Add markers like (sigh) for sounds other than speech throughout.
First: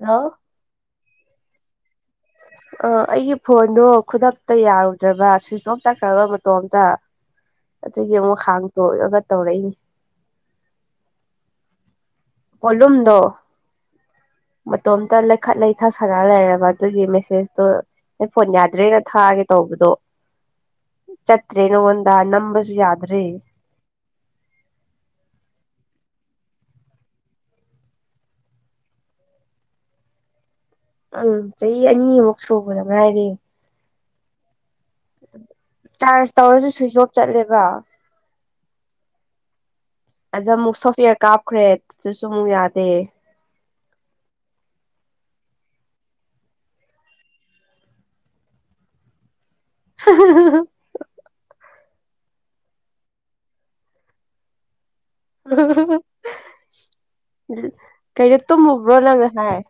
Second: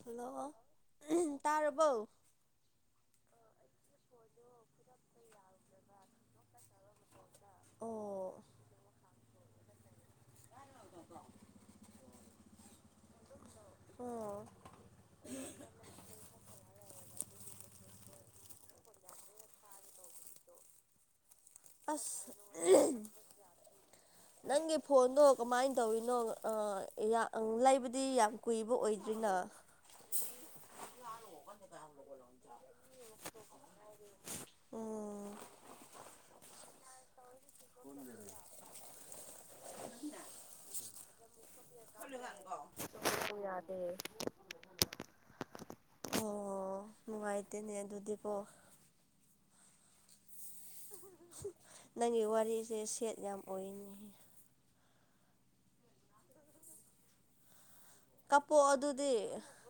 Hello ꯇꯥꯔꯕꯣ ꯑꯩꯒꯤ ꯐꯣꯟꯗꯣ ꯈꯨꯗꯛꯇ ꯌꯥꯔꯨꯗ꯭ꯔꯕ ꯁ꯭ꯋꯤꯆ ꯑꯣꯐ ꯆꯠꯈ꯭ꯔꯕ ꯃꯇ ꯇꯣꯝꯇ ꯑꯗꯨꯒꯤ ꯑꯃꯨꯛ ꯑꯣ ꯍꯥꯡꯇꯣꯛꯑꯒ ꯇꯧꯔꯛꯏꯅꯤ (unintelligible) ꯄꯣꯠꯂꯨꯝꯗꯣ ꯑꯣ ꯃꯇꯣꯝꯇ ꯂꯩꯈꯠ ꯂꯩꯊ ꯁꯥ ꯂꯩꯔꯕ ꯑꯗꯨꯒꯤ ꯃꯦꯁꯦꯖꯇꯨ ꯅ ꯐꯣꯟ ꯌꯥꯗ꯭ꯔꯦꯅ ꯊꯥꯒꯦ ꯇꯧꯕꯗꯣ ꯆꯠꯇ꯭ꯔꯦ ꯅꯉꯣꯜꯗ ꯑꯁ ꯅꯝꯕꯁꯨ ꯌꯥꯗ꯭ꯔꯦ ꯅꯪꯒꯤ ꯐꯣꯟꯗꯣ ꯀꯃꯥꯏꯅ ꯇꯧꯔꯤꯅꯣ ꯂꯩꯕꯨꯗꯤ ꯌꯥꯝ ꯀꯨꯏꯕ ꯑꯣꯏꯗ꯭ꯔꯤꯅ ꯎꯝ ꯆꯍꯤ ꯑꯅꯤꯃꯨꯛ ꯁꯨꯕꯗ ꯉꯥꯏꯔꯤ ꯎꯝ ꯆꯥꯔꯖ ꯇꯧꯔꯁꯨ ꯁ꯭ꯋꯤꯆ ꯑꯣꯐ ꯆꯠꯂꯦꯕ (unintelligible) ꯑꯗ ꯑꯃꯨꯛ ꯁꯣꯐꯋꯦꯌꯔ ꯀꯥꯞꯈ꯭ꯔꯦ ꯑꯗꯨꯗꯁꯨ ꯑꯃꯨꯛ ꯌꯥꯗꯦ ꯃꯨ ꯌꯥꯗꯦ ꯑꯣ ꯅꯨꯡꯉꯥꯏꯇꯦꯅꯦ ꯑꯗꯨꯗꯤ ꯀꯣ (unintelligible) ꯅꯪꯒꯤ ꯋꯥꯔꯤꯁꯦ ꯁꯦꯠ ꯌꯥꯝ ꯑꯣꯏꯅꯦꯍꯦ ꯀꯩꯅꯣ ꯀꯥꯞꯄꯣꯛꯑꯣ ꯇꯨꯝꯃꯨꯕ꯭ꯔꯣ ꯑꯗꯨꯗꯤ ꯅꯪ ꯉꯁꯥꯏ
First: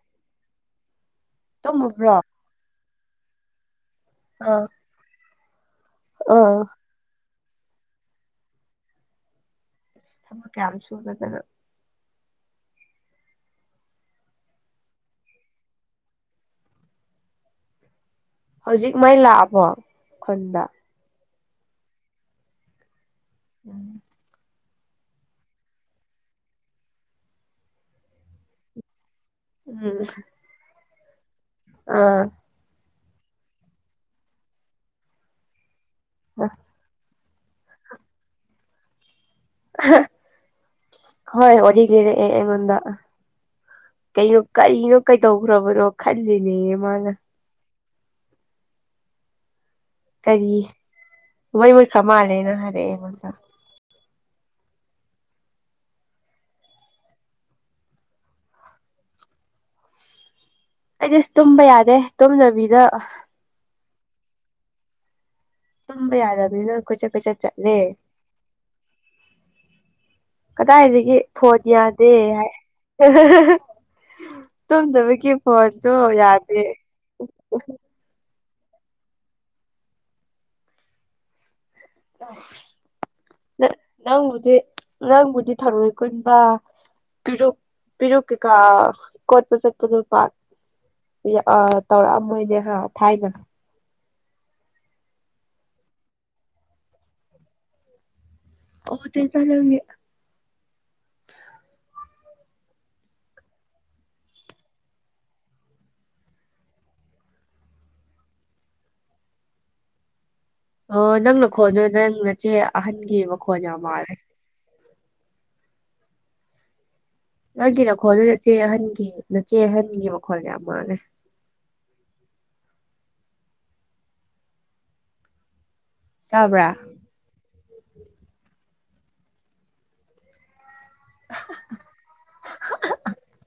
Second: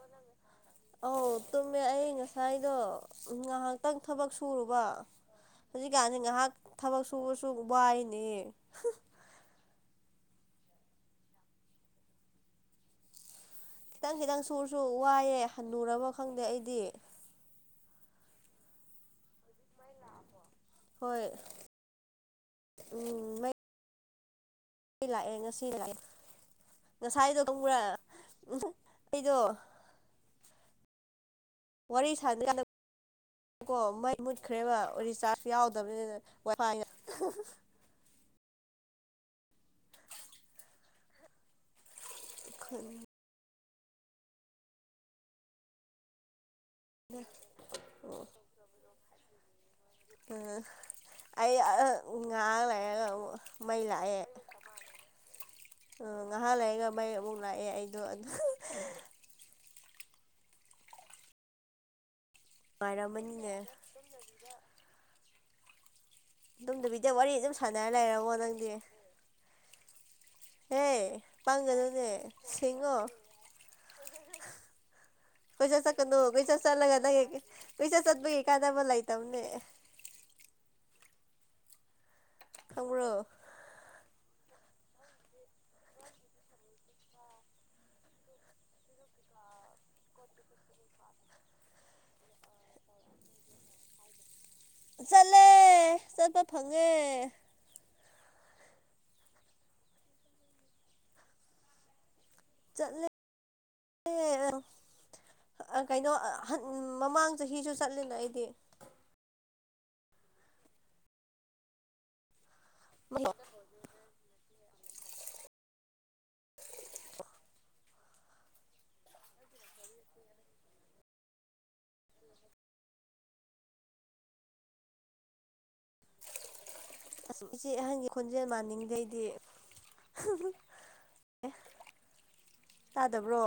ꯑꯧ ꯇꯨꯝꯃꯦ ꯑꯩ ꯇꯨꯝꯃꯨꯕ꯭ꯔꯣ ꯉꯁꯥꯏꯗꯣ ꯉꯍꯥꯛ ꯇꯪ ꯊꯕꯛ ꯑꯥ ꯁꯨꯔꯨꯕ ꯍꯧꯖꯤꯛꯀꯥꯟꯖꯤ ꯉꯍꯥꯛ ꯑꯥ ꯊꯕꯛ ꯁꯨꯕꯁꯨ ꯋꯥꯏꯅꯦ ꯑꯁ ꯊꯕꯛ ꯀꯌꯥꯝ ꯁꯨꯔꯗꯅ ꯇꯪ ꯈꯤꯇꯪ ꯁꯨꯔꯁꯨ ꯋꯥꯏꯌꯦ ꯍꯟꯅꯨꯔꯕ ꯈꯪꯗꯦ ꯑꯩꯗꯤ ꯍꯧꯖꯤꯛ ꯃꯩ ꯂꯥꯛꯑꯕꯣ ꯈꯨꯟꯗ ꯍꯣꯏ ꯎꯝ ꯃꯩ ꯎꯝ ꯑꯩ ꯂꯥꯛꯑꯦ ꯉꯁꯤ ꯂꯥꯛꯑꯦ ꯉꯁꯥꯏꯗꯣ ꯈꯪꯕ꯭ꯔꯥ ꯑꯩꯗꯣ ꯎꯝ ꯋꯥꯔꯤ ꯑꯥ (inaudible) ꯀꯣ ꯃꯩ ꯃꯨꯠꯈ꯭ꯔꯦꯕ ꯔꯤꯆꯥꯔꯖ ꯌꯥꯎꯗꯕꯅꯤꯅ ꯋꯥꯏꯐꯥꯏ ꯍꯣꯏ ꯋꯥꯔꯤ ꯂꯩꯔꯛꯑꯦ ꯑꯩꯉꯣꯟꯗ ꯀꯩꯅꯣ ꯀꯔꯤꯅꯣ ꯀꯩꯗꯧꯒ꯭ꯔꯕꯅꯣ ꯈꯜꯂꯤꯅꯦꯌꯦ ꯃꯥ (inaudible) ꯑ ꯀꯔꯤ ꯑꯩ ꯃꯩ ꯑꯍ ꯃꯨꯠꯈ꯭ꯔ ꯃꯥꯜꯂꯦꯅ ꯉꯍꯥ ꯍꯥꯏꯔꯛꯑꯦ ꯂꯩꯔꯒ ꯑꯃꯨ ꯑꯩꯉꯣꯟꯗ ꯃꯩ ꯂꯥꯛꯑꯦ ꯑ ꯉꯍꯥꯛ ꯂꯩꯒ ꯃꯩ ꯑꯃꯨꯛ ꯂꯥꯛꯑꯦ ꯑꯩꯗꯣ ꯑꯗꯨ ꯑꯩꯗꯤ ꯑꯁ ꯇꯨꯝꯕ ꯌꯥꯗꯦ ꯇꯨꯝꯗꯕꯤꯗ ꯅꯨꯡꯉꯥꯏꯔꯝꯃꯅꯤꯅꯦ ꯇꯨꯝꯕ ꯌꯥꯗꯕꯅꯤꯅ ꯀꯣꯏꯆꯠ ꯗꯨꯝꯗꯕꯤꯗ ꯋꯥꯔꯤ ꯀꯣꯏꯆꯠ ꯑꯗꯨꯝ ꯆꯠꯂꯦ ꯁꯥꯟꯅꯔ ꯂꯩꯔꯕꯣ ꯅꯪꯗꯤ ꯍꯦ ꯀꯗꯥꯏꯗꯒꯤ ꯐꯣꯟ ꯄꯪꯒꯅꯨꯅꯦ ꯌꯥꯗꯦ ꯍꯥꯏ ꯁꯤꯡꯉꯣ ꯇꯨꯝꯗꯕꯒꯤ ꯀꯣꯏꯆꯠ ꯐꯣꯟꯁꯨ ꯆꯠꯀꯅꯨ ꯌꯥꯗꯦ ꯀꯣꯏꯆꯠ ꯆꯠꯂꯒ ꯅ ꯀꯣꯏꯆꯠ ꯆꯠꯄꯒꯤ ꯀꯥꯟꯗꯅꯕ ꯂꯩꯇꯝꯅꯦ ꯑꯁ ꯈꯪꯕ꯭ꯔꯣ ꯅ ꯅꯪꯕꯨꯗꯤ ꯅꯪꯕꯨꯗꯤ ꯊꯔꯣꯏ ꯈꯨꯟꯕ ꯇꯨꯖꯨ ꯄꯤꯔꯨꯛ ꯀꯩꯀꯥ ꯀꯣꯠꯄ ꯆꯠꯄꯗꯣ ꯄꯥꯛ ꯌ ꯑ ꯇꯧꯔꯛꯑꯝꯃꯣꯏꯅꯦ ꯊꯥꯏꯅ ꯆꯂꯦ ꯆꯠꯄ ꯐꯪꯉꯦ ꯎꯗꯦꯗ ꯅꯪꯗꯤ ꯆꯠꯂꯦ ꯑꯦ ꯀꯩꯅꯣ ꯍꯟ ꯃꯃꯥꯡ ꯆꯍꯤꯁꯨ ꯆꯠꯂꯦꯅ ꯑꯩꯗꯤ ꯑꯣ ꯅꯪ ꯅꯈꯣꯟꯗ ꯅꯪ ꯅꯆꯦ ꯑꯍꯟꯒꯤ ꯃꯈꯣꯟ ꯌꯥꯝ ꯃꯥꯜꯂꯦ ꯅꯪꯒꯤ ꯅꯈꯣꯜꯗꯨ ꯅꯆꯦ ꯑꯍꯟꯒꯤ ꯅꯆꯦ ꯑꯍꯟꯒꯤ ꯃꯈꯣꯜ ꯌꯥꯝ ꯃꯥꯜꯂꯦ ꯇꯥꯕ꯭ꯔꯥ ꯑꯁ ꯏꯆꯦ ꯑꯍꯟꯒꯤ ꯈꯣꯟꯖꯦꯜ ꯃꯥꯟꯅꯤꯡꯗꯦ ꯑꯩꯗꯤ ꯇꯥꯗꯕ꯭ꯔꯣ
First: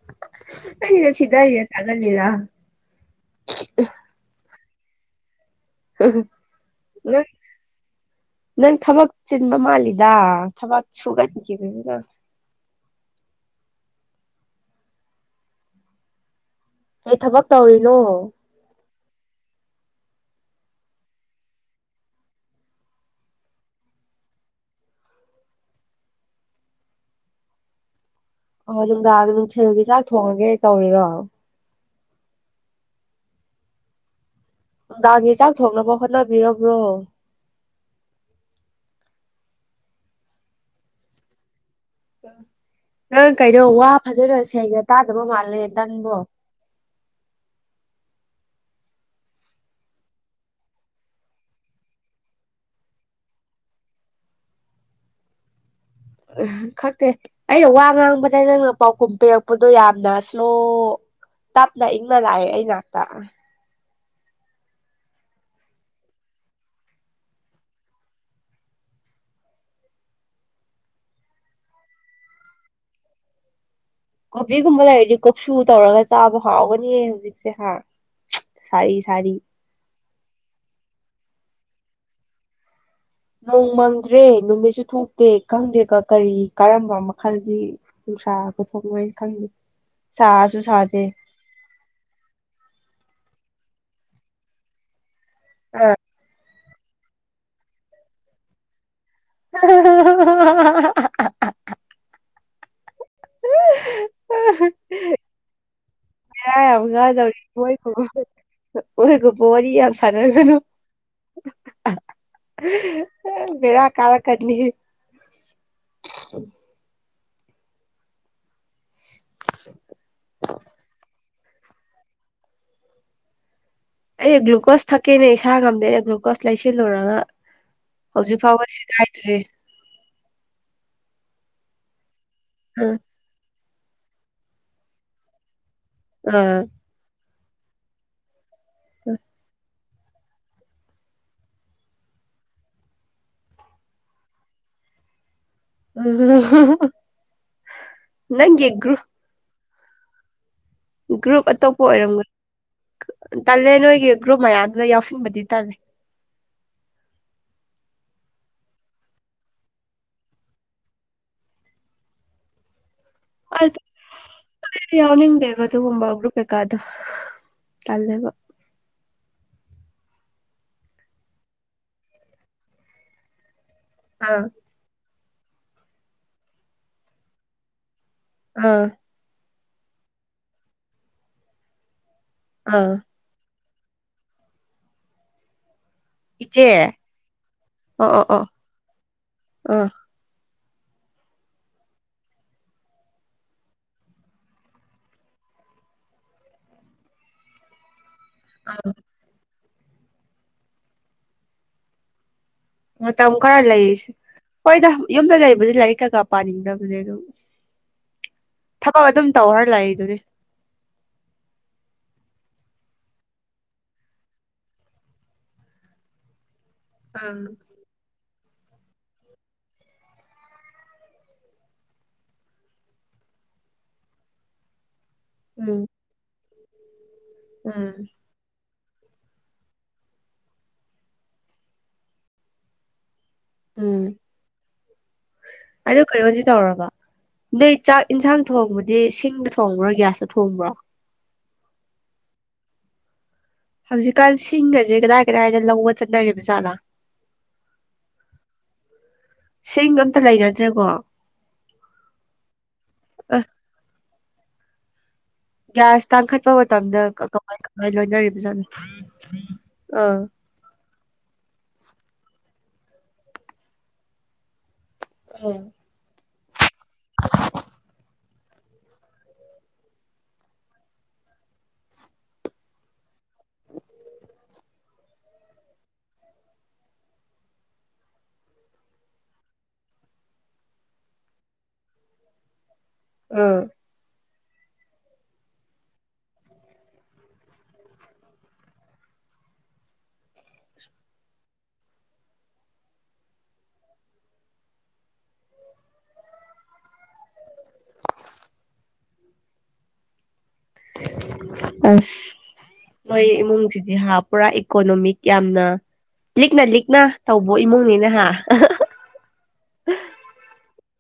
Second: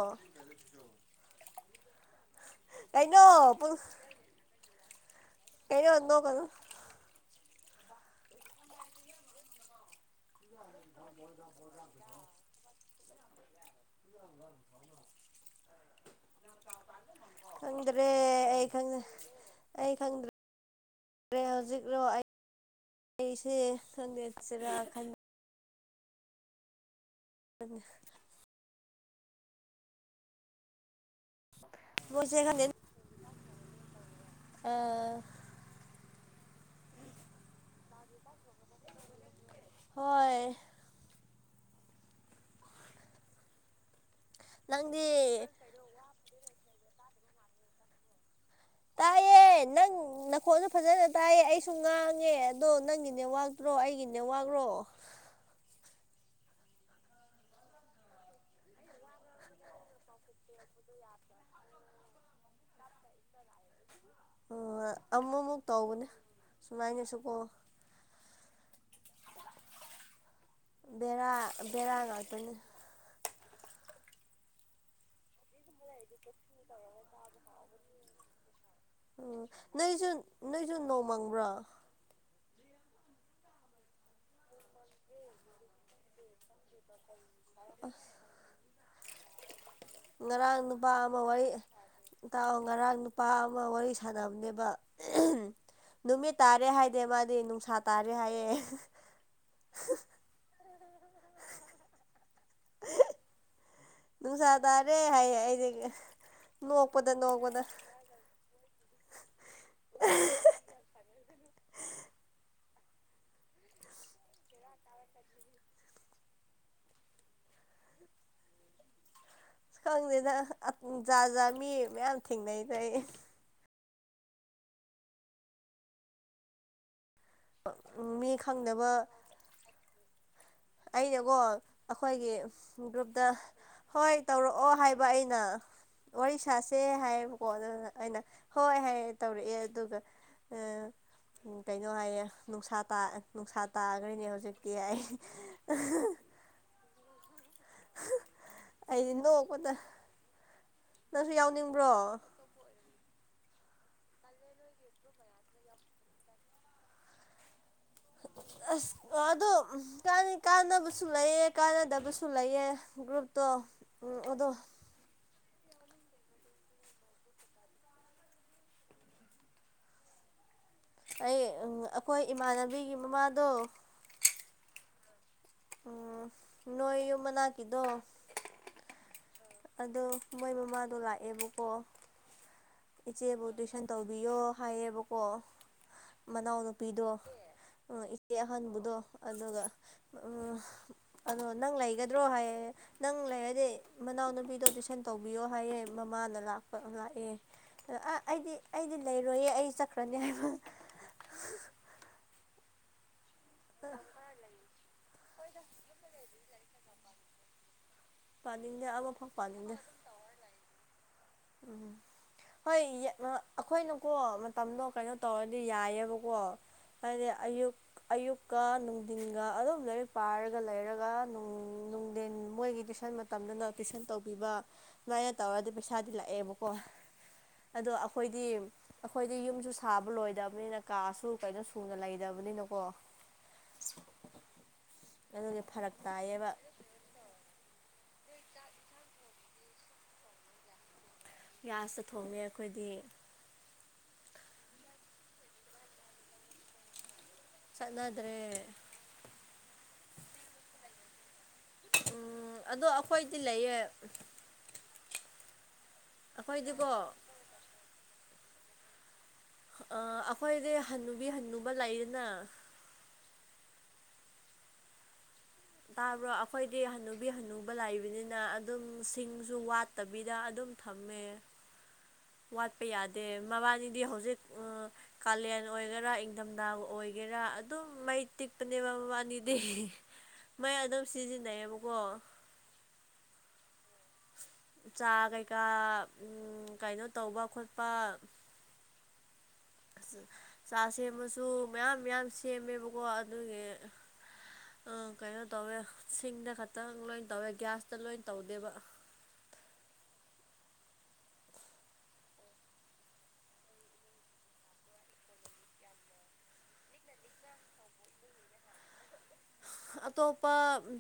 ꯅꯪꯒꯤꯗꯣ ꯁꯤꯗꯔꯤꯔ ꯇꯥꯒꯜꯂꯤꯔ ꯀꯩꯅꯣ ꯄꯨꯡ ꯀꯩꯅꯣ ꯅꯣꯛꯀꯅꯨ ꯅꯪ ꯅꯪ ꯊꯕꯛ ꯆꯤꯟꯕ ꯃꯥꯜꯂꯤ ꯗꯥ ꯊꯕꯛ ꯁꯨꯒꯟꯒꯤꯕꯖꯤꯅ (unintelligible) ꯌꯝ ꯆꯥꯎꯅ ꯄꯥꯟꯕ ꯀꯩ ꯊꯕꯛ ꯃꯥꯟꯗ꯭ꯔꯣ ꯇꯧꯔꯤꯅꯣ ꯈꯪꯗ꯭ꯔꯦ ꯑꯩ ꯈꯪꯗꯦ ꯑꯩ ꯈꯪꯗ꯭ꯔꯦ ꯔꯦ ꯍꯧꯖꯤꯛꯔꯣ ꯑꯩ ꯑꯩꯁꯦ ꯈꯪꯗꯦ ꯆꯦꯔꯥ ꯈꯟ (unintelligible) ꯑꯣ ꯅꯨꯡꯗꯥꯡꯗ ꯅꯨꯡꯊꯦꯜꯒꯤ ꯆꯥꯛ ꯊꯣꯡꯉꯒꯦ ꯇꯧꯔꯤꯔꯣ ꯃꯣꯏꯁꯦ ꯈꯪꯗꯦꯟ ꯅꯨꯡꯗꯥꯒꯤ ꯆꯥꯛ ꯊꯣꯡꯅꯕ ꯍꯣꯠꯅꯕꯤꯔꯥꯕ꯭ꯔꯣ ꯍꯣꯏ ꯅꯪ ꯀꯩꯅꯣ ꯋꯥ ꯐꯖꯅ ꯁꯦꯡꯅ ꯅꯪꯗꯤ ꯇꯥꯗꯕ ꯃꯥꯜꯂꯦ ꯅꯪꯕꯣ ꯇꯥꯏꯌꯦ ꯅꯪ ꯅꯈꯣꯟꯜꯁꯨ ꯐꯖꯅ ꯇꯥꯏꯌꯦ ꯑꯩꯁꯨ ꯉꯥꯡꯉꯦ ꯑꯗꯣ ꯅꯪꯒꯤ ꯅꯦꯠꯋꯥꯛ ꯇ꯭ꯔꯣ ꯑꯩꯒꯤ ꯅꯦꯠꯋꯥꯛ ꯔꯣ (unintelligible) ꯈꯛꯇꯦ ꯑꯩꯅ ꯋꯥ ꯉꯥꯡꯕꯗ ꯅꯪꯅ ꯄꯥꯎꯈꯨꯝ ꯄꯤꯔꯛꯄꯗꯣ ꯌꯥꯝꯅ ꯁ꯭ꯂꯣ ꯇꯞꯅ ꯏꯪꯅ ꯂꯥꯛꯑꯦ ꯑꯩ ꯅꯛꯇꯥ ꯑꯥ ꯑꯃꯨꯛ ꯑꯃꯨꯛ ꯇꯧꯕꯅꯦ ꯁꯨꯃꯥꯏꯅꯁꯨꯀꯣ ꯕꯦꯔꯥ ꯕꯦꯔꯥ ꯉꯥꯛꯇꯅꯤ ꯀꯣꯕꯤꯒꯨꯝꯕ ꯂꯩꯔꯗꯤ ꯀꯣꯛꯁꯨ ꯇꯧꯔꯒ ꯆꯥꯕ ꯍꯥꯎꯒꯥꯅꯤꯌꯦ ꯍꯨꯖꯤꯛꯁꯦ ꯍꯥꯥ ꯑꯥ ꯅꯣꯏꯁꯨ ꯅꯣꯏꯁꯨ ꯅꯣꯡ ꯃꯪꯕ꯭ꯔꯥ ꯅꯣꯡ ꯃꯪꯗ꯭ꯔꯦ ꯅꯨꯃꯤꯠꯁꯨ ꯊꯣꯛꯇꯦ ꯈꯪꯗꯦ ꯀꯥ ꯀꯔꯤ ꯀꯔꯝꯕ ꯑꯃ ꯐꯔꯗꯤ ꯅꯨꯡꯁꯥꯒ ꯊꯣꯛꯂꯣꯏ ꯈꯪꯗꯦ ꯉꯔꯥꯡ ꯁꯥꯁꯨ ꯅꯨꯄꯥ ꯁꯥꯗꯦ ꯑꯃ ꯋꯥꯔꯤ ꯇꯥꯎ ꯉꯔꯥꯡ ꯅꯨꯄꯥ ꯑꯃ ꯋꯥꯔꯤ ꯁꯥꯟꯅꯕꯅꯦꯕ ꯑꯦꯍꯝ ꯑꯥ ꯅꯨꯃꯤꯠ ꯇꯥꯔꯦ ꯍꯥꯏꯗꯦ ꯃꯥꯗꯤ ꯅꯨꯡꯁꯥ ꯇꯥꯔꯦ ꯍꯥꯏꯌꯦ (unintelligible) (unintelligible) ꯅꯨꯡꯁꯥ ꯇꯥꯔꯦ ꯍꯥꯏꯌꯦ ꯑꯩꯗꯤ ꯅꯣꯛꯄꯗ ꯅꯣꯛꯄꯗ (unintelligible) ꯑꯣꯏꯒꯕ ꯋꯥꯔꯤ ꯌꯥꯝ ꯁꯥꯟꯅꯖꯅꯨ ꯕꯦꯔꯥ ꯀꯥꯔꯛꯀꯥꯅꯤ ꯁꯥ ꯈꯪꯗꯦꯗ ꯑꯥꯠ ꯖꯥ ꯖꯥ ꯃꯤ ꯃꯌꯥꯝ ꯊꯦꯡꯅꯩꯗ ꯑꯩ ꯑꯩ ꯒ꯭ꯂꯨꯀꯣꯁ ꯊꯛꯀꯦꯅꯦ ꯏꯁꯥ ꯉꯝꯗꯦ ꯒ꯭ꯂꯨꯀꯣꯁ ꯂꯩꯁꯤꯜꯂꯨꯔꯒꯥ ꯃꯤ ꯍꯧꯖꯤꯛ ꯐꯥꯎ ꯁꯤ ꯈꯪꯗꯕ ꯀꯥꯏꯗ꯭ꯔꯤ ꯑꯩꯅꯀꯣ ꯑꯈꯣꯏꯒꯤ ꯒ꯭ꯔꯨꯞꯇꯥ ꯍꯣꯏ ꯇꯧꯔꯛꯑꯣ ꯍꯥꯏꯕ ꯑꯩꯅ ꯋꯥꯔꯤ ꯑꯥ ꯁꯥꯥꯁꯦ ꯍꯥꯏꯌꯦꯕꯀꯣ ꯑꯗꯨꯅ ꯑꯩꯅ ꯍꯣꯏ ꯍꯥꯏ ꯇꯧꯔꯛꯑꯦ ꯑꯗꯨꯒ ꯑꯥ ꯎꯝ ꯀꯩꯅꯣ ꯍꯥꯏꯌꯦ ꯅꯨꯡꯁꯥ ꯇꯥ ꯅꯨꯡꯁꯥ ꯇꯥꯒ꯭ꯔꯦꯅꯦ ꯍꯧꯖꯤꯛꯇꯤ ꯍꯥꯏ (unintelligible) ꯎꯝ ꯑꯩꯗꯤ ꯅꯣꯛꯄꯗ ꯅꯪꯁꯨ ꯒ꯭ꯔꯨꯞ ꯑꯇꯣꯞꯄ ꯌꯥꯎꯅꯤꯡꯕ꯭ꯔꯣ ꯑꯣꯏꯔꯝꯒ ꯇꯜꯂꯦ ꯅꯣꯏꯒꯤ ꯒ꯭ꯔꯨꯞ ꯃꯌꯥꯝꯗꯨꯗ ꯌꯥꯎꯁꯤꯟꯕꯗꯤ ꯇꯜꯂꯦ (unintelligible) ꯑꯁ ꯑꯥꯗꯣ ꯎꯝ ꯀꯥꯟꯗꯤ ꯀꯥꯟꯅꯕꯁꯨ ꯂꯩꯌꯦ ꯀꯥꯟꯅꯗꯕꯁꯨ ꯂꯩꯌꯦ ꯒ꯭ꯔꯨꯞ ꯇꯣ ꯎꯝ ꯑꯗꯣ ꯑꯩ ꯌꯥꯎꯅꯤꯡꯗꯦꯕ ꯑꯗꯨꯒꯨꯝꯕ ꯒ꯭ꯔꯨꯞ ꯀꯩꯀꯥꯗꯣ ꯇꯜꯂꯦꯕ ꯑꯩ ꯎꯝ ꯑꯈꯣꯏ ꯏꯃꯥꯟꯅꯕꯤꯒꯤ ꯃꯃꯥꯗꯣ ꯑꯥ ꯎꯝ ꯅꯣꯏ ꯌꯨ ꯃꯅꯥꯛꯀꯤꯗꯣ ꯑꯥ ꯑꯗꯣ ꯃꯣꯏ ꯃꯃꯥꯗꯣ ꯂꯥꯛꯑꯦꯕꯀꯣ ꯑꯥ ꯏꯆꯦꯕꯨ ꯇꯨꯏꯁꯟ ꯇꯧꯕꯤꯌꯣ ꯍꯥꯏꯌꯦꯕꯀꯣ ꯏꯆꯦ ꯃꯅꯥꯎꯅꯨꯄꯤꯗꯣ ꯑ ꯑꯣ ꯑꯣ ꯏꯆꯦ ꯑꯣ ꯑꯍꯟꯕꯗꯣ ꯑꯗꯨꯒ ꯑꯥ ꯑ ꯑꯗꯣ ꯅꯪ ꯂꯩꯒꯗ꯭ꯔꯣ ꯍꯥꯏꯌꯦ ꯅꯪ ꯂꯩꯔꯗꯤ ꯃꯅꯥꯎꯅꯨꯄꯤꯗꯣ ꯇꯨꯏꯁꯟ ꯇꯧꯕꯤꯌꯣ ꯍꯥꯏꯌꯦ ꯃꯃꯥꯅ ꯂꯥꯛꯄ ꯉꯥꯛꯑꯦ ꯑ ꯑ ꯑꯩꯗꯤ ꯑꯩꯗꯤ ꯂꯩꯔꯣꯏꯌꯦ ꯑꯩ ꯆꯠꯈ꯭ꯔꯅꯤ ꯍꯥꯏꯕ ꯃꯇꯝ ꯈꯔ ꯂꯩꯔꯤꯁꯦ ꯍꯣꯏꯗ ꯌꯨꯝꯗ ꯂꯩꯕꯥꯁꯤ ꯂꯥꯏꯔꯤꯛ ꯀꯩ ꯀꯥ ꯄꯥꯅꯤꯡꯗꯕꯅꯦ ꯑꯗꯨꯝ ꯄꯥꯅꯤꯡꯗꯦ ꯊꯕꯛ ꯑꯗꯨꯝ ꯑꯃꯐꯥꯎ ꯇꯧꯔ ꯄꯥꯅꯤꯡꯗꯦ ꯂꯥꯛꯏꯗꯨꯅꯦ ꯎꯝ ꯍꯣꯏ ꯌꯥꯛꯅꯥ ꯑꯩꯈꯣꯏꯅꯀꯣ ꯃꯇꯝꯗꯣ ꯀꯩꯅꯣ ꯇꯧꯔꯗꯤ ꯌꯥꯏꯑꯕꯀꯣ ꯍꯥꯏꯗꯤ ꯑꯥ ꯑꯌꯨꯛ ꯑꯌꯨꯛꯀ ꯅꯨꯡꯊꯤꯟꯒ ꯑꯗꯨꯝ ꯂꯥꯏꯔꯤꯛ ꯄꯥꯏꯔꯒ ꯂꯩꯔꯒꯅꯨꯡ ꯅꯨꯡꯊꯤꯟ ꯃꯣꯏꯒꯤ ꯇꯨꯏꯁꯟ ꯃꯠ ꯇꯝꯗꯅ ꯇꯨꯁꯟ ꯇꯧꯕꯤꯕ ꯁꯨꯃꯥꯏꯅ ꯇꯧꯔꯗꯤ ꯎꯝ ꯄꯩꯁꯥꯗꯤ ꯂꯥꯛꯑꯦꯕꯀꯣ ꯑꯗꯣ ꯎꯝ ꯑꯈꯣꯏꯗꯤ ꯑꯈꯣꯏꯗꯤ ꯌꯨꯝꯁꯨ ꯁꯥꯕ ꯂꯣꯏꯗꯕꯅꯤꯅ ꯀꯥꯁꯨ ꯀꯩꯅꯣ ꯁꯨꯅ ꯂꯩꯗꯕꯅꯤꯅꯀꯣ ꯎꯝ ꯑꯗꯨꯒꯤ ꯐꯔꯛ ꯑꯗꯨ ꯀꯩꯅꫭꯗꯤ ꯇꯥꯏꯌꯦꯕ ꯇꯧꯔꯕ ꯅꯣꯏ ꯆꯥꯛ ꯏꯟꯁꯥꯡ ꯊꯣꯡꯕꯗꯤ ꯁꯤꯡꯗ ꯊꯣꯡꯕ꯭ꯔꯣ ꯒ꯭ꯌꯥꯁꯇ ꯊꯣꯡꯕ꯭ꯔꯣ ꯒ꯭ꯌꯥꯁꯇ ꯊꯣꯡꯉꯦ ꯑꯈꯣꯏꯗꯤ ꯍꯧꯖꯤꯛꯀꯥꯟ ꯁꯤꯡꯒꯁꯦ ꯀꯗꯥꯏ ꯀꯗꯥꯏꯗ ꯂꯧꯕ ꯆꯠꯅꯔꯤꯕꯖꯥꯠꯂ ꯆꯠꯅꯗ꯭ꯔꯦ ꯁꯤꯗꫭ ꯑꯝꯇ ꯂꯩꯅꯗ꯭ꯔꯦꯀꯣ ꯎꯝ ꯑꯗꯣ ꯑꯈꯣꯏꯗꯤ ꯑ ꯂꯩꯌꯦ ꯒ꯭ꯌꯥꯁ ꯇꯥꯡꯈꯠꯄ ꯑꯩꯈꯣꯏꯗꯤꯀꯣ ꯃꯇꯝꯗ ꯀ ꯀꯃꯥꯏ ꯀꯃꯥꯏ ꯂꯣꯏꯅꯔꯤꯕꯖꯥꯠꯅꯣ ꯑꯥ ꯑꯈꯣꯏꯗꯤ ꯍꯟꯅꯨꯕꯤ ꯍꯟꯅꯨꯕ ꯂꯩꯌ‌ꯦꯅ ꯑꯥ ꯇꯥꯕ꯭ꯔꫭ ꯑꯛ ꯑꯈꯣꯏꯗꯤ ꯍꯅꯨꯕꯤ ꯍꯅꯨꯕ ꯂꯥꯏꯕꯅꯤꯅ ꯑꯗꯨꯝ ꯁꯤꯡꯁꯨ ꯋꯥꯠꯇꯕꯤꯗ ꯑꯗꯨꯝ ꯊꯝꯃꯦ ꯋꯥꯠꯄ ꯌꯥꯗꯦ ꯃꯕꯥꯅꯤꯗꯤ ꯍꯧꯖꯤꯛ ꯑ ꯀꯥꯂꯦꯟ ꯑꯣꯏꯒꯦꯔꯥ ꯏꯪꯊꯝꯊꯥ ꯑꯣꯏꯒꯦꯔꯥ ꯑꯗꯨꯝ ꯃꯩ ꯇꯤꯛꯄꯅꯦ ꯃꯕꯥꯅꯤꯗꯤ ꯃꯩ ꯑꯗꯨꯝ ꯁꯤꯖꯤꯟꯅꯩꯌꯦꯕꯀꯣ ꯎꯝ ꯆꯥ ꯀꯩꯀꯥ ꯀꯩꯅꯣ ꯇꯧꯕ ꯈꯣꯠꯄ ꯆꯥ ꯁꯦꯝꯕꯁꯨ ꯃꯌꯥꯝ ꯃꯌꯥꯝ ꯁꯦꯝꯃꯦꯕꯀꯣ ꯑꯗꯨꯒꯤ ꯑꯥ ꯀꯩꯅꯣ ꯇꯧꯋꯦ ꯁꯤꯡꯗ ꯈꯛꯇꯪ ꯂꯣꯏ ꯇꯧꯋꯦ ꯒ꯭ꯌꯥꯁꯇ ꯂꯣꯏ ꯇꯧꯗꯦꯕ ꯑꯁ ꯅꫭꯏ ꯏꯃꯨꯡꯁꯤꯗꯤ ꯍꯥ ꯄꯨꯔꯥ ꯏꯀꯣꯅꯣꯃꯤꯛ ꯌꯥꯝꯅ ꯂꯤꯛꯅ ꯂꯤꯛꯅ ꯇꯧꯕ ꯏꯃꯨꯡꯅꯤꯅ‌ꯦꯍꯥ ꯑꯇꯣꯞꯄ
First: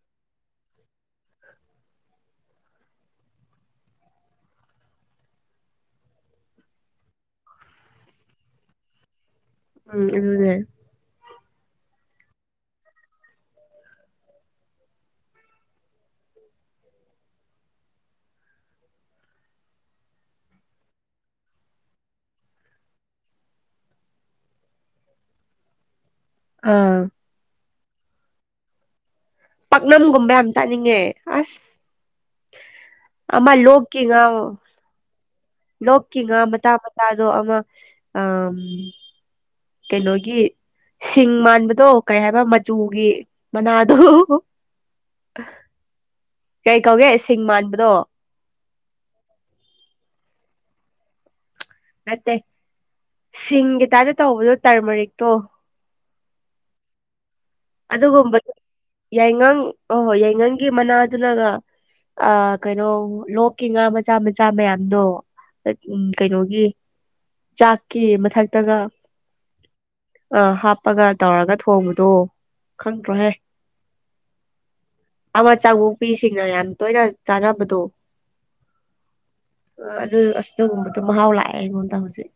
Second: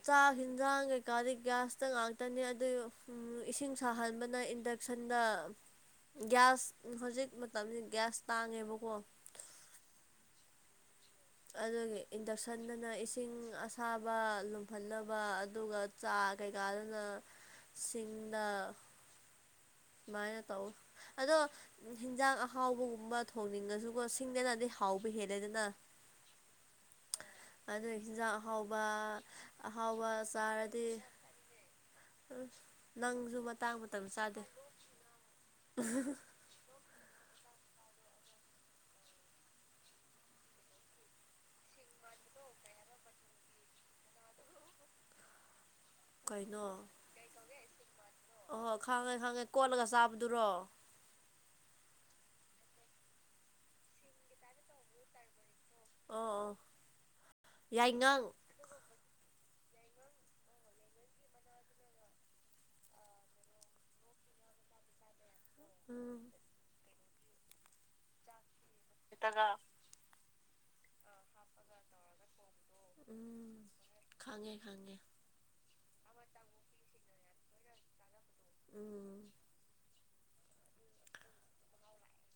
ꯆꯥꯛ ꯍꯤꯖꯥꯡ ꯀꯩꯀꯥꯗꯤ ꯒꯤꯌꯥꯁꯇ ꯉꯥꯛꯇꯅꯤ ꯑꯗꯨꯏ ꯎꯝ ꯏꯁꯤꯡ ꯁꯥꯍꯟꯕꯅ ꯏꯟꯗꯛꯁꯟꯗ ꯒꯤꯌꯥ꯭ꯁ ꯍꯧꯖꯤꯛ ꯃꯇꯝꯁꯤ ꯒꯤꯌꯥ꯭ꯁ ꯇꯥꯡꯉꯦꯕꯀꯣ ꯎꯝ ꯑꯗꯨꯅꯦ ꯑꯗꯨꯒꯤ ꯏꯟꯗꯛꯁꯟꯗꯅ ꯏꯁꯤꯡ ꯑꯁꯥꯕ ꯂꯨꯝꯍꯟꯅꯕ ꯑꯗꯨꯒ ꯆꯥ ꯀꯩꯀꯥꯗꯨꯅ ꯁꯤꯡꯗ ꯁꯨꯃꯥꯏꯅ ꯇꯧ ꯑꯗꯣ ꯍꯤꯡꯖꯥꯡ ꯑꯍꯥꯎꯕꯒꯨꯝꯕ ꯊꯣꯡꯅꯤꯡꯉꯁꯨꯀꯣ ꯁꯤꯡꯗꯅꯗꯤ ꯍꯥꯎꯕ ꯍꯦꯜꯂꯦꯗꯅ ꯑꯥ꯫ ꯑꯗꯨꯏ ꯍꯤꯟꯖꯥꯡ ꯑꯍꯥꯎꯕ ꯑꯍꯥꯎꯕ ꯄꯥꯛꯅꯝꯒꯨꯝꯕ ꯌꯥꯝ ꯆꯥꯔꯗꯤ ꯆꯥꯅꯤꯡꯉꯦ ꯑꯁ ꯅꯪꯖꯨ ꯑꯃ ꯃꯇꯥꯡ ꯃꯇꯝ ꯆꯥꯗꯦ ꯂꯣꯛꯀꯤꯉ ꯃꯇꯥ ꯃꯠ ꯇꯥꯗꯣ ꯑꯃ ꯑꯝ ꯀꯩꯅꯣꯒꯤ ꯁꯤꯡ ꯃꯥꯟꯕ ꯗꯣ ꯀꯩ ꯍꯥꯏꯕ ꯃꯆꯨꯒꯤ ꯃꯅꯥꯗꯣ ꯀꯩ ꯀꯧꯒꯦ ꯁꯤꯡ ꯃꯥꯟꯕꯗꯣ ꯑꯣꯍꯣ ꯈꯪꯉꯦ ꯈꯪꯉꯦ ꯀꯣꯜꯂꯒ ꯆꯥꯕꯗꯨꯔꯣ ꯅꯠꯇꯦ ꯁꯤꯡꯒꯤ ꯇꯥꯏꯞꯇ ꯇꯧꯕꯗꯣ ꯇꯔꯃꯔꯤꯛꯇꯣ ꯑꯥ ꯑꯥ ꯑꯗꯨꯒꯨꯝꯕ ꯌꯥꯏꯉꯪ ꯑꯣꯍꯣꯏ ꯌꯥꯏꯉꯪꯒꯤ ꯃꯅꯥꯗꯨꯅꯒ ꯑꯥ ꯀꯩꯅꯣ ꯂꯣꯛꯀꯤ ꯉꯥ ꯃꯆꯥ ꯃꯆꯥ ꯃꯌꯥꯝꯗꯣ ꯎꯝ ꯀꯩꯅꯣꯒꯤ ꯆꯥꯛꯀꯤ ꯃꯊꯛꯇꯒ ꯇꯒ ꯑꯥ ꯍꯥꯞꯄꯒ ꯇꯧꯔꯒ ꯊꯣꯡꯕꯗꯣ ꯈꯪꯗ꯭ꯔꯣꯍꯦ ꯎꯝ ꯈꯪꯉꯦ ꯈꯪꯉꯦ ꯑꯃ ꯆꯕꯣꯛꯄꯤꯁꯤꯡꯅ ꯌꯥꯝ ꯇꯣꯏꯅ ꯆꯥꯅꯕꯗꯣ ꯎꯝ ꯑꯗꯨ ꯑꯁ ꯗꯨꯒꯨꯝꯕꯗꯨ ꯃꯍꯥꯎ ꯂꯥꯛꯑꯦ ꯑꯩꯉꯣꯟꯗ ꯍꯨꯖꯤꯛ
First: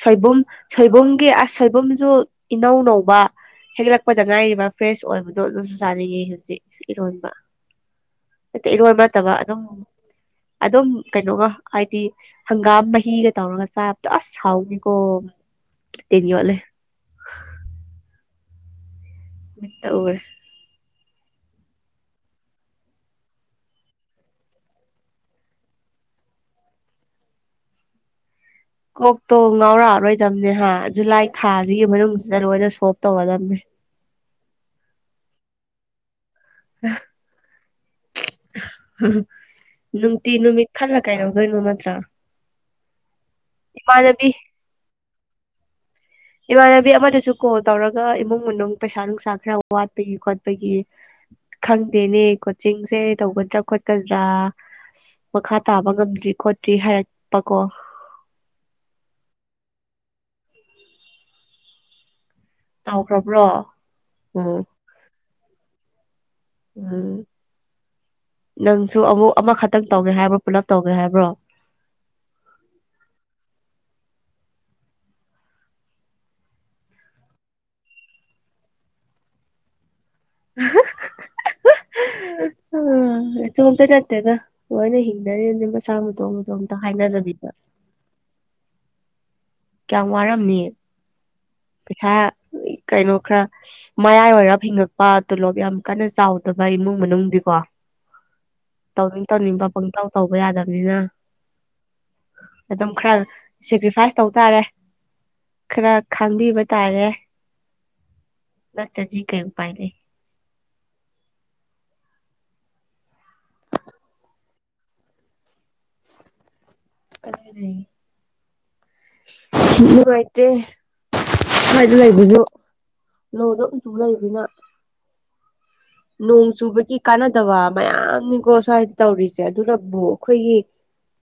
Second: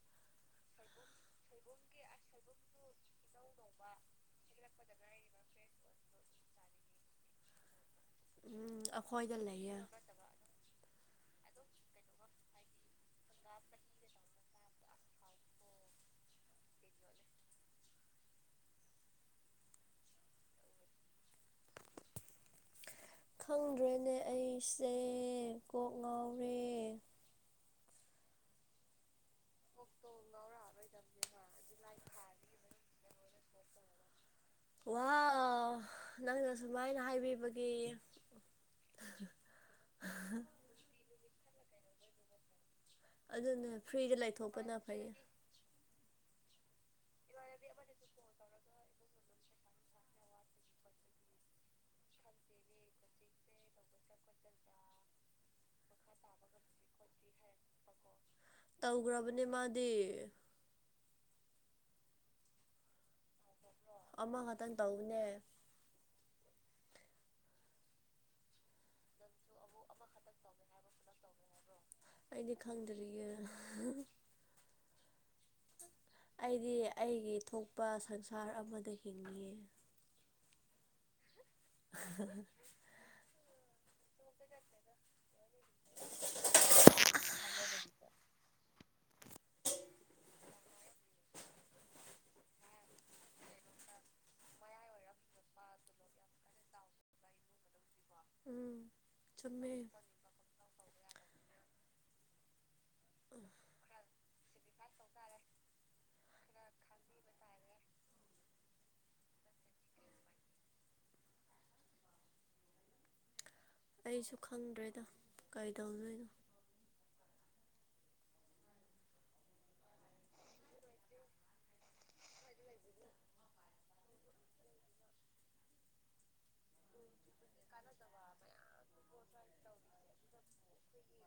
ꯁꯣꯏꯕꯨꯝ ꯁꯣꯏꯕꯨꯝꯒꯤ ꯑꯁ ꯁꯣꯏꯕꯨꯝꯖꯨ ꯏꯅꯧ ꯅꯧꯕ ꯍꯦꯛꯂꯛ ꯄꯗ ꯉꯥꯏꯔꯤꯕ ꯐ꯭ꯔꯦꯁ ꯑꯣꯏꯕꯗꯣ ꯑꯗꯨꯖꯨ ꯆꯥꯅꯤꯡꯉꯤ ꯍꯧꯖꯤꯛ ꯐ꯭ꯔꯦꯁ ꯏꯔꯣꯟꯕ ꯑꯣꯏꯕꯗꯣ ꯑꯗꯨꯝ ꯆꯥꯅꯤꯡꯉꯤ ꯅꯠꯇꯦ ꯎꯝ ꯏꯔꯣꯟꯕ ꯅꯠꯇꯕ ꯑꯩꯈꯣꯏꯗ ꯑꯗꯨꯝ ꯂꯩꯌꯦ ꯑꯗꯨꯝ ꯀꯩꯅꯣꯒ ꯍꯥꯏꯗꯤ ꯍꯪꯒꯥꯝ ꯃꯍꯤ ꯍꯤꯒ ꯇꯧꯔꯒ ꯆꯥꯕꯗꯣ ꯑꯁ ꯍꯥꯎꯅꯤꯀꯣ ꯇꯤꯟ ꯌꯣꯠꯂꯦ ꯃꯤꯠꯇ ꯎꯔꯦ ꯈꯪꯗ꯭ꯔꯦꯅꯦ ꯑꯩꯁꯦ ꯀꯣꯛ ꯉꯥꯎꯔꯦ ꯀꯣꯛꯇꯣ ꯉꯥꯎꯔꯛꯑꯔꯣꯏꯗꯝꯅꯦ ꯍꯥ ꯖꯨꯂꯥꯏ ꯊꯥꯁꯤꯒꯤ ꯃꯅꯨꯡꯁꯤꯗ ꯂꯣꯏꯅ ꯁꯣꯞ ꯇꯧꯔꯗꯝꯅꯦ ꯋꯥ ꯅꯪꯅ ꯁꯨꯃꯥꯏꯅ ꯍꯥꯏꯕꯤꯕꯒꯤ ꯅꯨꯡꯇꯤ ꯅꯨꯃꯤꯠ ꯈꯜꯂ ꯀꯩꯗꯧꯗꯣꯏꯅꯣ ꯅꯠꯇ꯭ꯔꯥ ꯑꯗꯨꯅꯦ ꯐ꯭ꯔꯤꯗ ꯏꯃꯥꯟꯅꯕꯤ ꯂꯩꯊꯣꯛꯄꯅ ꯐꯩꯌꯦ ꯏꯃꯥꯟꯅꯕꯤ ꯑꯃꯗꯁꯨ ꯀꯣꯜ ꯇꯧꯔꯒ ꯏꯃꯨꯡ ꯃꯅꯨꯡ ꯄꯩꯁꯥ ꯅꯨꯡꯁꯥ ꯈꯔ ꯋꯥꯠꯄꯒꯤ ꯈꯣꯠꯄꯒꯤ ꯈꯪꯗꯦꯅꯦ ꯀꯣꯆꯤꯡꯁꯦ ꯇꯧꯒꯗ꯭ꯔꯥ ꯈꯣꯠꯀꯗ꯭ꯔꯥ ꯃꯈꯥ ꯇꯥꯕ ꯉꯝꯗ꯭ꯔꯤ ꯈꯣꯠꯇ꯭ꯔꯤ ꯍꯥꯏꯔꯛꯄ ꯀꯣ ꯇꯧꯒ꯭ꯔꯕꯅꯦ ꯃꯥꯗꯤ ꯇꯧꯈ꯭ꯔꯕ꯭ꯔꯣ ꯎꯝ ꯑꯃꯈꯇꯪ ꯇꯧꯕꯅꯦ ꯎꯝ ꯅꯪꯁꯨ ꯑꯃꯨꯛ ꯑꯃꯈꯇꯪ ꯇꯧꯒꯦ ꯍꯥꯏꯕ꯭ꯔꯣ ꯄꯨꯂꯞ ꯇꯧꯒꯦ ꯍꯥꯏꯕ꯭ꯔꯣ ꯑꯩꯗꯤ ꯈꯪꯗ꯭ꯔꯤꯌꯦ ꯑꯩꯗꯤ ꯑꯩꯒꯤ ꯊꯣꯛꯄ ꯁꯪꯁꯥꯔ ꯑꯃꯗ ꯍꯤꯡꯉꯤꯌꯦ (unintelligible) ꯎ (unintelligible) ꯅꯇꯣꯝꯇ ꯅꯠꯇꯦꯗ ꯂꯣꯏꯅ ꯍꯤꯡꯅꯔꯤꯝꯅꯤ ꯃꯁꯥ ꯃꯇꯣꯝ ꯃꯇꯣꯝꯇ ꯍꯥꯏꯅꯗꯕꯤꯗ ꯀꯌꯥꯝ ꯋꯥꯔꯝꯅꯤ ꯄꯩꯁꯥ ꯀꯩꯅꯣ ꯈꯔ ꯃꯌꯥꯏ ꯑꯣꯏꯔꯞ ꯍꯤꯡꯉꯛꯄ ꯇꯣꯂꯣꯞ ꯌꯥꯝ ꯀꯟꯅ ꯆꯥꯎꯗꯕ ꯏꯃꯨꯡ ꯃꯅꯨꯡꯗꯤꯀꯣ ꯎꯝ ꯇꯧꯅꯤꯡ ꯇꯧꯅꯤꯡꯕ ꯆꯨꯝꯃꯦ ꯄꯪꯇꯥꯎ ꯇꯧꯕ ꯌꯥꯗꯝꯅꯤꯅ ꯑꯗꯨꯝ ꯈꯔ ꯁꯦꯀ꯭ꯔꯤꯐꯥꯏꯁ ꯇꯧ ꯇꯥꯔꯦ ꯈꯔ ꯈꯪꯕꯤꯕ ꯇꯥꯔꯦ ꯅꯠꯇꯗꯤ ꯀꯩ ꯎꯄꯥꯏ ꯂꯩꯩ ꯑꯩꯁꯨ ꯈꯪꯗ꯭ꯔꯦꯗ ꯀꯩꯗꯧꯗꯣꯏꯅꯣ ꯑꯗꯨꯅꯦ ꯅꯨꯡꯉꯥꯏꯇꯦ ꯁꯨꯋꯥꯏꯗꯥ ꯂꯩꯕꯁꯨ ꯂꯣꯗ ꯎꯆꯨ ꯂꯩꯕꯅꯤꯅ ꯅꯣꯡ ꯆꯨꯕꯒꯤ ꯀꯥꯟꯅꯗꯕ ꯃꯌꯥꯝꯅꯤꯀꯣ ꯁ꯭ꯋꯥꯏꯗ ꯇꯧꯔꯤꯁꯦ ꯑꯗꯨꯅꯕꯨ ꯑꯩꯈꯣꯏꯒꯤ